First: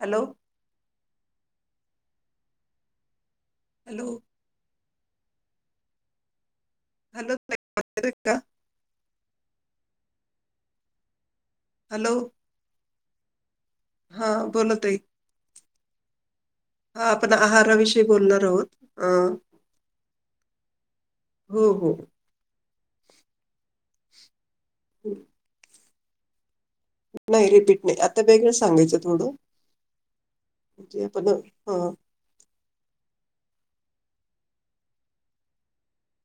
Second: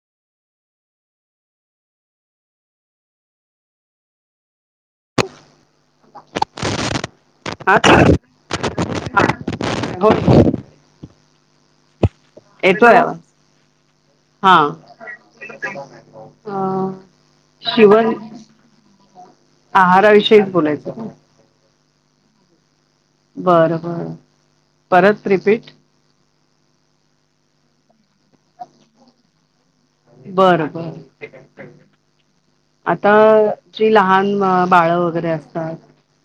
Hello! Hello! Hello ताई, [unintelligible] आ आवाज [unintelligible] हा येतोय का [unintelligible] हॅलो! येतोय आवाज. हा, बोला ताई. [unintelligible] हा आपण अ आहाराविषयी शिवन बोलणार आहोत अ आहारा विषयीचं बोलायचं. हो हो. बरं बरं परत रिपीट. नाही रिपीट नाही, आता वेगळं सांगायचं थोडं. बरं बरं. म्हणजे आपण हा आता जी लहान बाळ वगैरे असतात.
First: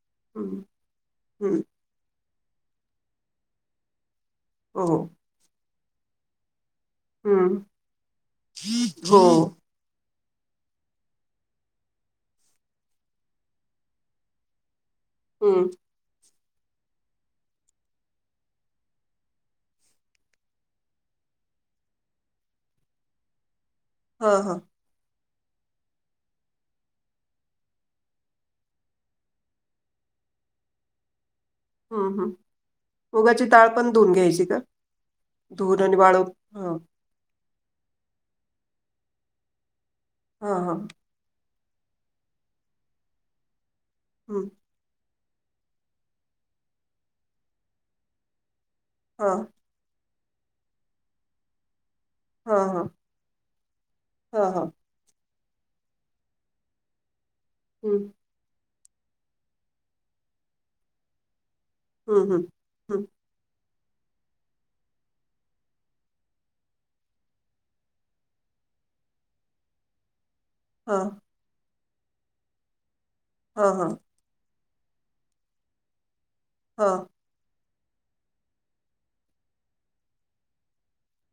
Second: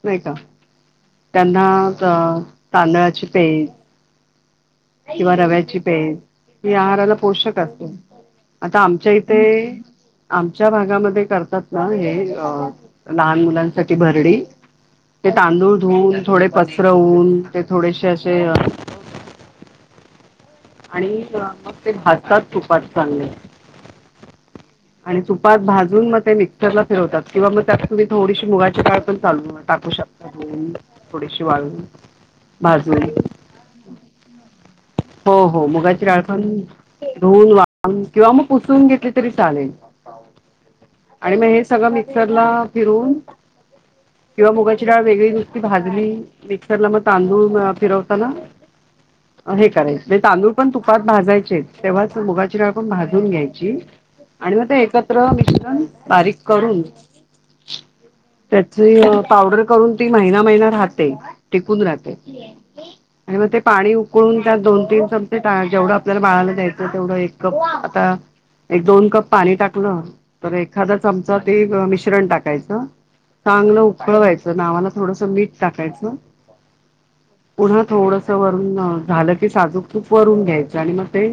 नाही का, हम्म हम्म त्यांना तांदळाची पेज हो. किंवा रव्याची पेज [unintelligible] पचायला पोषक हम्म असते, आता आमच्या हो इथे आमच्या भागामध्ये करतात ना, हे लहान मुलांसाठी भरडी. ते हम्म तांदूळ धुवन थोडे पसरवून ते थोडेसे असे अ आणि मग ते भाजतात तुपात चांगले. ह ह. आणि तुपात भाजून मग ते मिक्सरला फिरवतात, किंवा मग, त्यात तुम्ही थोडीशी मुगाची काळ पण चालं टाकू शकता. अम, थोडीशी वाळवून ह ह मुगाची टाळ पण, धुऊन घ्यायची का? हो हो, धुवून आणि मुगाची डाळ वाळव पण हा धुऊन वाळवून किंवा मग पुसून घेतली तरी चालेल. हा हा. आणि मग हे सगळं मिक्सरला फिरवून हम्म किंवा मुगाची ती काय वेगळी नुस्ती भाजली, मिक्सरला मग तांदूळ म फिरवताना हा. [unintelligible] तांदूळ पण तुपात भाजायचे. तेव्हाच मुगाची हा डाळ हा पण भाजून घ्यायची हा आणि मग हा ते एक त्र मिश्रण बारीक करून हम्म. त्याची पावडर करून ती महिना महिना राहते. टिकून राहते. हम्म हम्म हम्म आणि मग ते पाणी उकळून त्यात दोन तीन चमचे जेवढं आपल्याला बाळाला द्यायचं तेवढं एक कप आता एक दोन कप पाणी टाकलं तर हा एखादा चमचा ते मिश्रण टाकायचं. हा चांगलं हा उकळवायचं तर नावाला थोडसं मीठ टाकायचं. हा. पुन्हा थोडस वरून झालं की साजूक तूप वरून घ्यायचं आणि मग ते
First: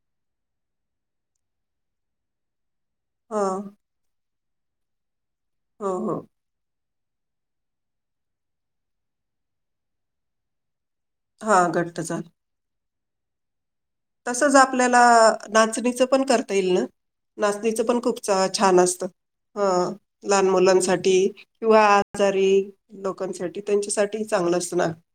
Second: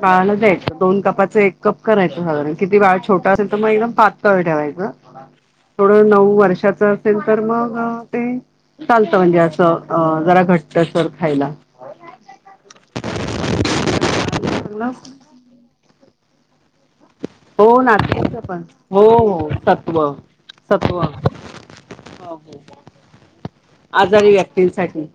बाळाला द्यायचं. दोन कपाचं एक कप करायचं साधारण किती बाळ छोट हा असेल तर मग एक पातळ ठेवायच. हो थोड हो नऊ वर्षाच तर मग ते चालत म्हणजे असं अ -जरा घट्ट सर खायला. हा घट्ट झाल [inaudible] तसच चांगलं आपल्याला नाचणीचं पण करता ईल ना? हो नाचणीचं पण खूप नाचण्याचं पण छान असत. हो हो ह सत्व लहान सत्व मुलांसाठी हो किंवा आजारी हो लोकांसाठी त्यांच्यासाठी आजारी चांगलं असणार. व्यक्तींसाठी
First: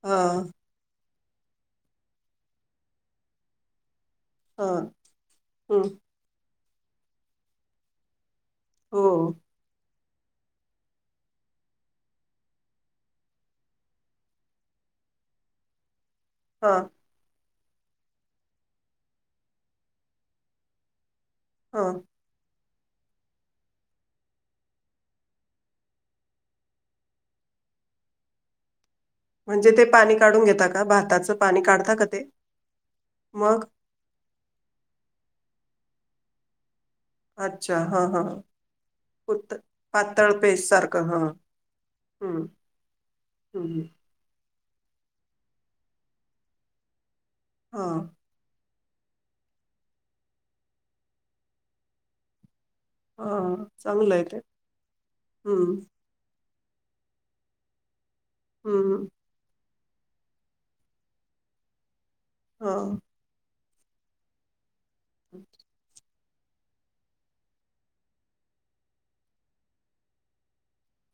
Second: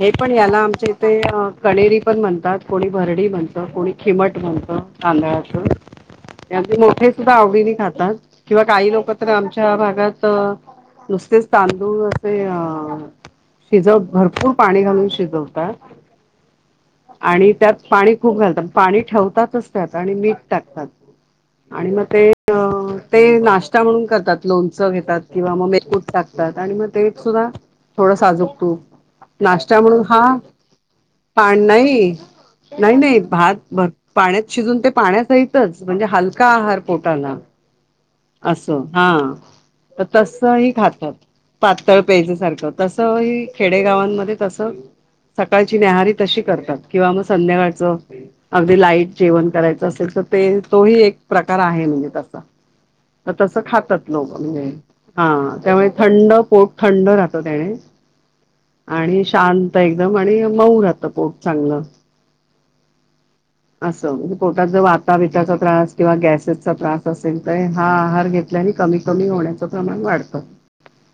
हे पण याला आमचे ते कणेरी पण म्हणतात, कोणी भरडी म्हणतं कोणी खिमट हा म्हणतं तांदळाचं. हम्म हे आमचे मोठे सुद्धा आवडीने खातात, किंवा काही लोक तर हो आमची भातात नुसतेच तांदूळ असे असे अ शिजव भरपूर पाणी घालून शिजवतात. हा. आणि त्यात पाणी खूप घालतात, पाणी ठेवतातच त्यात आणि मीठ टाकतात. हा आणि मग ते अ ते नाश्ता म्हणून करतात, लोणचं घेतात किंवा मग मेथकूट टाकतात आणि मग ते सुद्धा थोडं साजुक तुप म्हणजे नाश्ता ते म्हणून, पाणी हा काढून घेता का भाताचं पाणी पान काढता का नाही ते नाही नाही भात मग भर पाण्यात शिजून ते पाण्या सहितच म्हणजे हलका आहार पोटाला. अच्छा! हा हा. असं हा. पुत तर पातळ पेस्ट तसही सारखं खातात हा पातळ पेजं हम्म सारखं तसही हम्म खेडेगावांमध्ये तस़ सकाळची न्याहारी तशी करतात, किंवा मग हा संध्याकाळचं अगदी लाईट जेवण करायचं असेल तर, ते तोही एक प्रकार आहे म्हणजे तसा त- हा तसं खातात चांगलं आहे लोक ते म्हणजे हा हम्म त्यामुळे थंड पोट थंड राहतं, त्याने हम्म आणि शांत एकदम आणि मऊ राहत पोट चांगलं. हा. असं म्हणजे पोटात जर वाताबिताचा त्रास किंवा गॅसेसचा त्रास तसयं ते हा आहार घेतल्याने कमी कमी होण्याचं प्रमाण वाढतं.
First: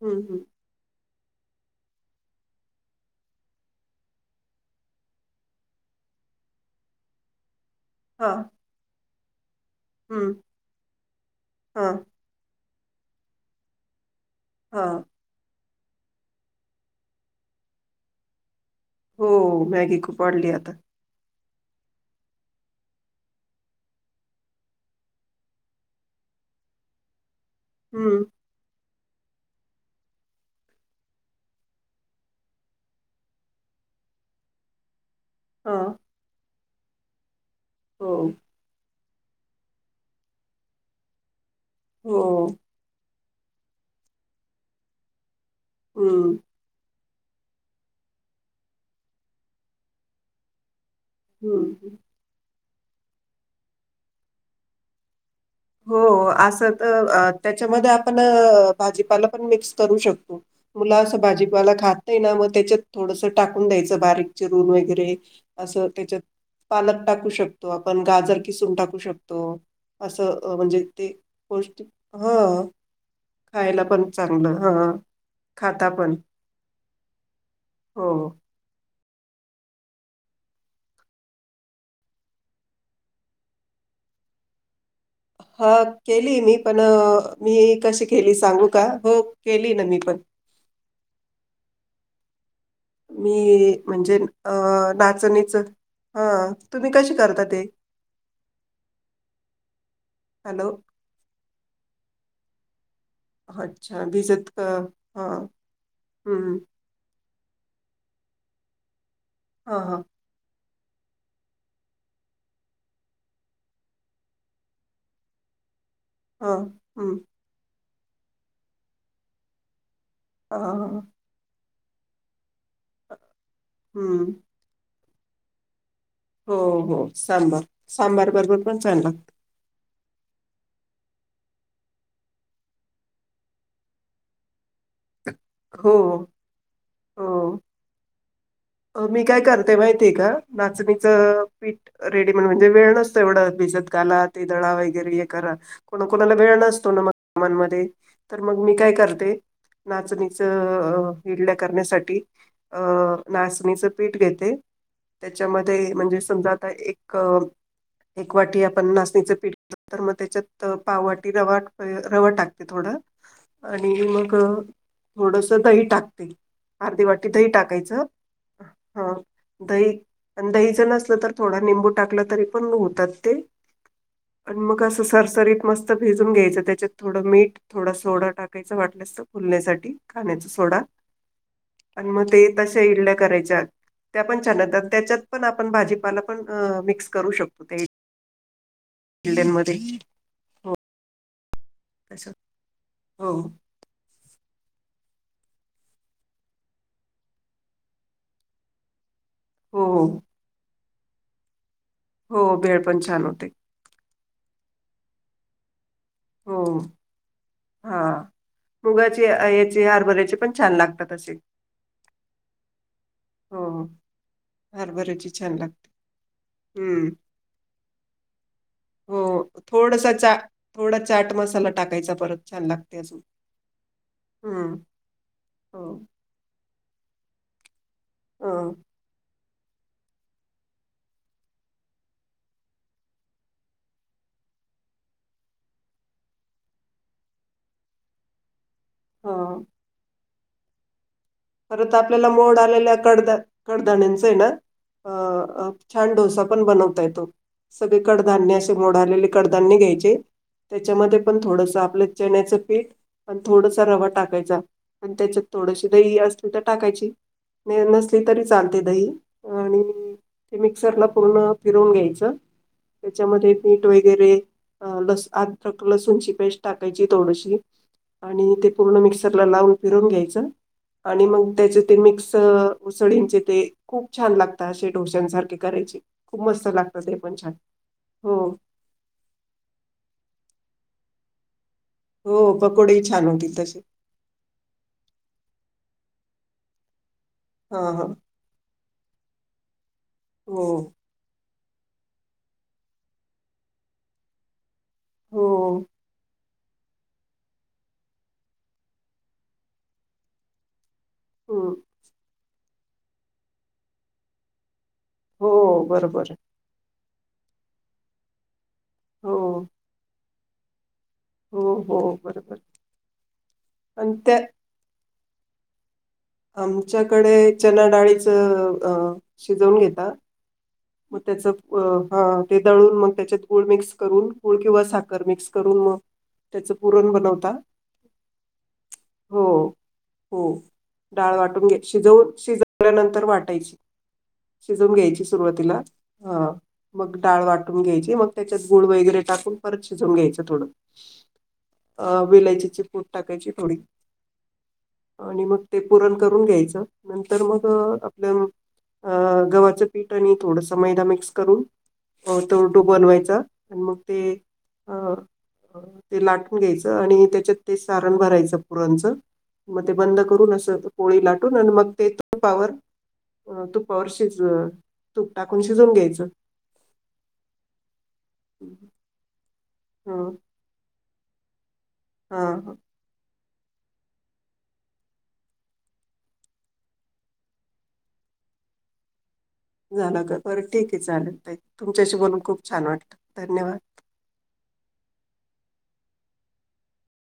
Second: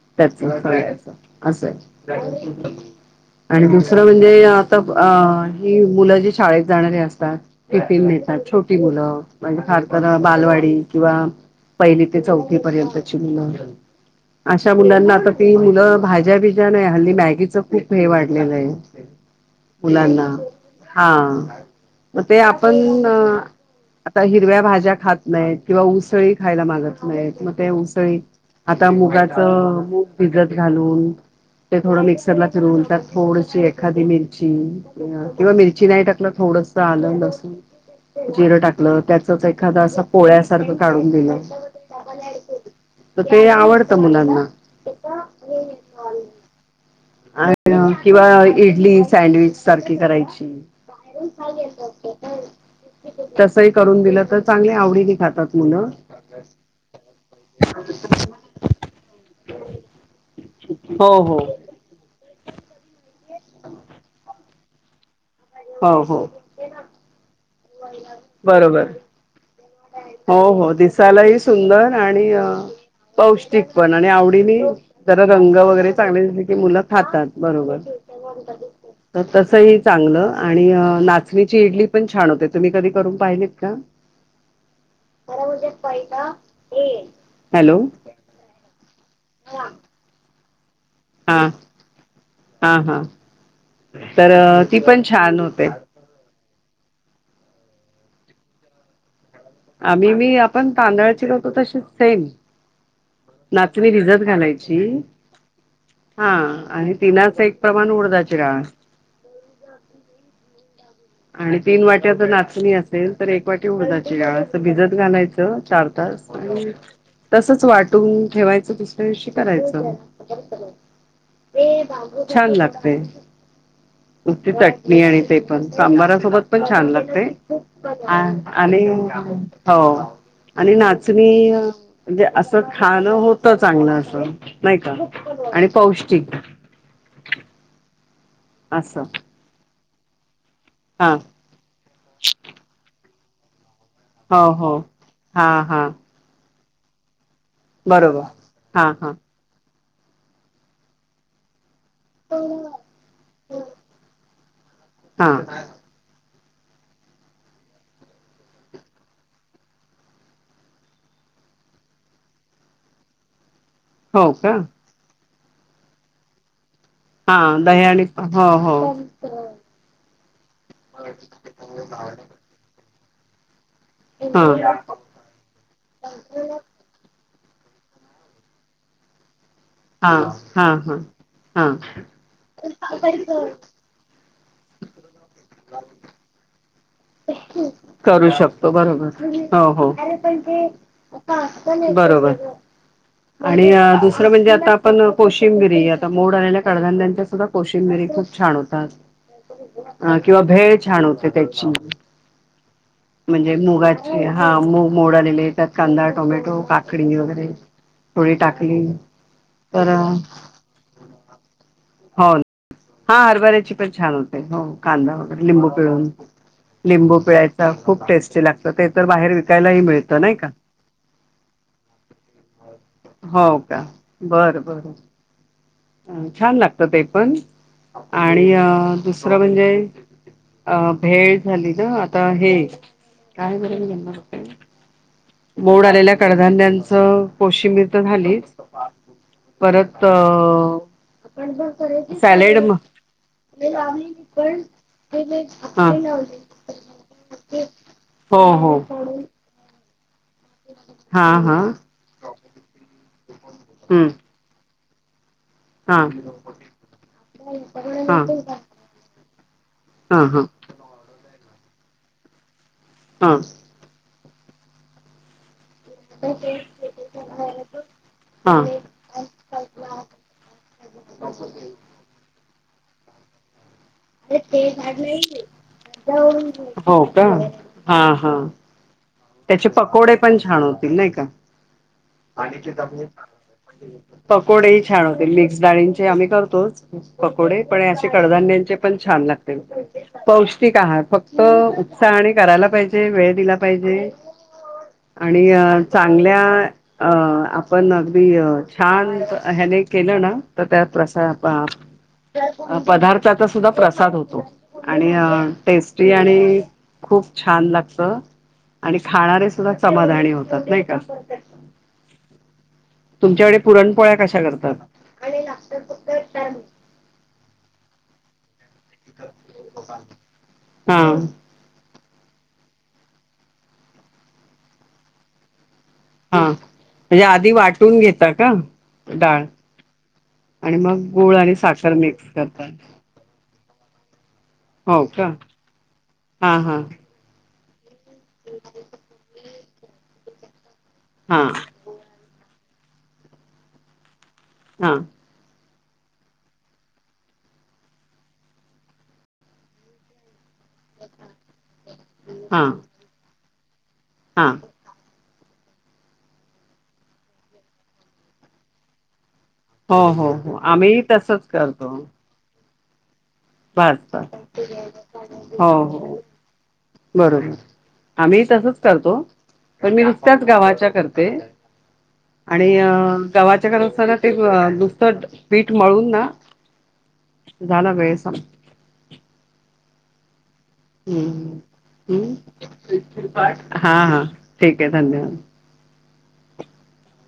हम्म त्याच हम्म करायच असंय. आणि दुसरं म्हणजे आता अ ही मुलं जी शाळेत जाणारी अस तात हा [unintelligible] छोटी मुलं म्हणजे फार तर हम्म बालवाडी किंवा हा पहिली चौथी पर्यंतची मुलं अशा हा मुलांना आता ती मुलं भाज्या बिज्या नाही, हल्ली मॅगीच खूप हे वाढलेलं आहे. हो, मॅगी खूप मुलांना वाढली आता. हा. मग ते आपण आता हिरव्या भाज्या खात नाहीत, किंवा उसळी खायला मागत नाहीत, मग ते उसळी हं, आता मुगाच मुग भिजत घालून ते थोडं मिक्सरला फिरवून त्यात थोडीशी एखादी मिरची किंवा मिरची हां, नाही टाकलं, थोडस आलंं, लसुण हो, जिरं टाकल आपलं त्याचच एखाद असं पोळ्या सारखं काढून दिलं. हो. तर ते आवडतं मुलांना. [unintelligible] हम्म, अ किंवा इडली सँडविच सारखी करायची. हं. तसही करून दिलं तर, चांगले आवडीने खातात. मुलं हो, असं तर त्याच्यामध्ये आपण भाजीपाला पण मिक्स करू शकतो. मुलं हो असं हो भाजी पाला खात ते ना, मग त्याच्यात थोडस टाकून द्यायचं, बारीक चिरून वगैरे असं हो हो त्याच्यात पालक टाकू शकतो आपण, गाजर खिसून बरोबर टाकू शकतो अस हो, हो. दिसालाही सुंदर, आणि अ हं, पौष्टिक खायला पण आणि चांगलं. आवडीनी हं, जरा रंग खाता वगैरे पण. चांगले असले की मुलं खातात बरोबर. हो. [unintelligible] तसचही चांगलं आणि अ, नाचणीची इडली पण छान होते, तुम्ही कधी करून पाहिलेत का? हां, केली मी, पण मी हॅलो कशी केली सांगू का? हो, केली ना मी पण. हां. मी म्हणजे तर अ ती पण छान नाचणीच होते हां, तुम्ही कशी करता ते? आम्ही मी आपण हॅलो. तांदळाची करतो तशीच सेम. नाचणी अच्छा भिजत अ, घालायची, हां, हा हं. आणि तिनाच एक प्रमाण उडदाची डाळ अं हं. आणि तीन वाट्यात जर नाचणी असेल, तर एक वाटी उडदाची डाळ भिजत घालायचं चार तास हां, आणि, हं. तसच वाटून ठेवायचं दुसऱ्या दिवशी करायचं हा ह छान लागते हं. नुस्ती चटणी आणि ते पण. सांबारासोबत हो, पण छान हो. लागते, सांबार. आ सांबार बरोबर पण आणि छान लागतं. हो आणि नाचणी म्हणजे असं खाणं होतं चांगलं असं नाही का. आणि हो, पौष्टिक हो. असं मी काय करते माहितीय का हा नाचणीचं पीठ, रेडीमेंट म्हणजे वेळ नसतोय एवढ भिजत घाला ते हो दळा हो वैगरे हे हा करा हा कोणाला वेळ नसतो ना, मग कामामध्ये बरोबर तर मग मी काय हा हा करते नाचणीच ईडल्या करण्यासाठी अ नीच पीठ घेते, हा त्याच्यामध्ये म्हणजे समजा आता एक एक वाटी आपण नाचणीचं पीठ तर मग त्याच्यात पाववाटी रवा, रवा टाकते थोडं आणि हो मग का थोडस दही टाकते. अर्धी वाटी दही हा आणि टाकायचं. हो, हां. हो दही, आणि दहीच नसलं तर थोडा निंबू टाकला तरी पण होतात ते हा आणि मग असं सरसरीत मस्त भिजून घ्यायचं त्याच्यात थोडं मीठ, थोडा सोडा टाकायचं वाटलंस तर फुलण्यासाठी. हा खाण्याच हा सोडा हा हा आणि मग ते तश्या इडल्या करायच्या. त्या पण छान होतात त्याच्यात पण आपण भाजीपाला पण मिक्स करू शकतो त्या ई करू शकतो बरोबर. हो, हो हो तसं. बरोबर हो. आणि आजच दुसर म्हणजे आता आपण कोशिंबिरी आता मोड आलेल्या कडधाण्याच्या सुद्धा कोशिंबिरी खूप छान हो, होतात अ हो. किंवा भेळ छान होते त्याची हो भेळ पण छान होते. म्हणजे मुगाची, हा मूग मोड आलेले त्यात कांदा टोमॅटो, काकडी वगैरे हा थोडी टाकली मुगाची याचे तर हरभऱ्याचे पण छान लागतात असे हो, हा हो. हरभऱ्याची पण छान होते हो कांदा हरभऱ्याची वगैरे छान लिंबू लागते. पिळून. हम्म. लिंबू पिळायचा खूप टेस्टी लागत ते तर बाहेर हो विकायलाही थोडासा मिळतं नाही चा का! थोडा चाट मसाला टाकायचा परत छान लागतय अजून. हो का बरं हम्म बरं हो छान लागत ते पण आणि अ दुसरं म्हणजे अ, भेळ झाली ना आता हे काय बरं म्हणणार होते. मोड आलेल्या कडधान्यांचं, कोशिंबीर तर झालीच. ह परत अ परत आपल्याला सॅलेड मोड म आलेल्या, कडदा कडधाण्याचय ना. अ हा छान डोसा पण बनवता येतो, सगळे हो कडधान्य असे हो मोडालेले कड धान्य घ्यायचे. त्याच्यामध्ये हा पण हा थोडस आपलं चण्याचं पीठ, अण थोडसा रवा हम्म टाकायचा. त्याच्यात थोडशी हा दही अस टाकायची, हा नसली हा तरी चालते दही, आणि मिक्सरला पूर्ण फिरवून घ्यायच, हा त्याच्यामध्ये मीठ वगैरे लस आ लसूणची पेस्ट टाकायची थोडीशी, हा आणि हा ते पूर्ण मिक्सरला लावून फिरून घ्यायचं. आणि मग त्याचे ते मिक्स उसळींचे ते, खूप छान लागत असे डोश्यांसारखे करायचे, खूप मस्त लागत हो ते का पण छान, हा हा हो. त्याचे पकोडे पण छान होतील, नाही का? हो पकोडेही छान होतील, तसे. पकोडेही छान होतेल, मिक्स डाळींचे आम्ही करतोच, पकोडे हा पण हा असे कडधान्यांचे पण छान लागते, हो पौष्टिक आहार, फक्त त उत्साहाने करायला पाहिजे, वेळ दिला पाहिजे. हो आणि चांगल्या अ आपण अगदी छान, ह्याने केलं ना. तर त्यात प्रसा हम्म, पदार्थाचा सुद्धा प्रसाद होतो. आणि हो टेस्टी बरोबर आणि खूप छान लागत. आणि हो खाणारे सुद्धा समाधानी होतात, नाही का? हो हो बरोबर तुमच्याकडे पुरणपोळ्या आणि त्या कशा करतात. आणि लातर फक्त आमच्याकडे चना डाळीच, अ शिजवून घेता. हा मग त्याचं अ हा ते दळून, मग त्याच्यात गूळ मिक्स करून, गूळ किंवा साखर मिक्स करून म हा त्याच पुरण म्हणजे बनवता, आधी वाटून घेता का डाळ हो. हो आणि मग डाळ गुळ आणि वाटून घेत साखर शिजवून मिक्स करतात शिजल्यानंतर, वाटायची शिजवून हो घ्यायची का सुरुवातीला, ह. हा हा मग डाळ वाटून घ्यायची, मग त्याच्यात गुळ वगैरे टाकून, परत शिजवून घ्यायचं थोडं. हा. अ विेलायचीची पूट टाकायची थोडी. हा. आणि मग ते पुूरण करून घ्यायचं नंतर मग आपल्या अ गव्हाचं पीठ आणि थोडस मैदा मिक्स करून, हा तरडू बनवायचा आणि मग ते हा अ ते लाटून घ्यायचं, आणि त्याच्यात ते सारण भरायचं, पुरणचं, मग ते हो बंद हो करून हो अस आम्ही पोळी तसच लाटून आण करतो मग ते तूपावर. अ तुपावर भाजतात. शिज, तूप टाकून हो शिजून हो घ्यायचं. बरोबर, आम्ही तसच करतो पण मी ह नुसत्याच गावाच्या करते. हा आणि अ गव्हाच्या करत असताना ते नुसतं पीठ मळून ना, झाला वेळेस ह. झाला का? बरं ठीके चालेल, हम्म ताई तुमच्याशी बोलून हम्म खूप छान वाटतं धन्यवाद. हा हा. ठीके, धन्यवाद.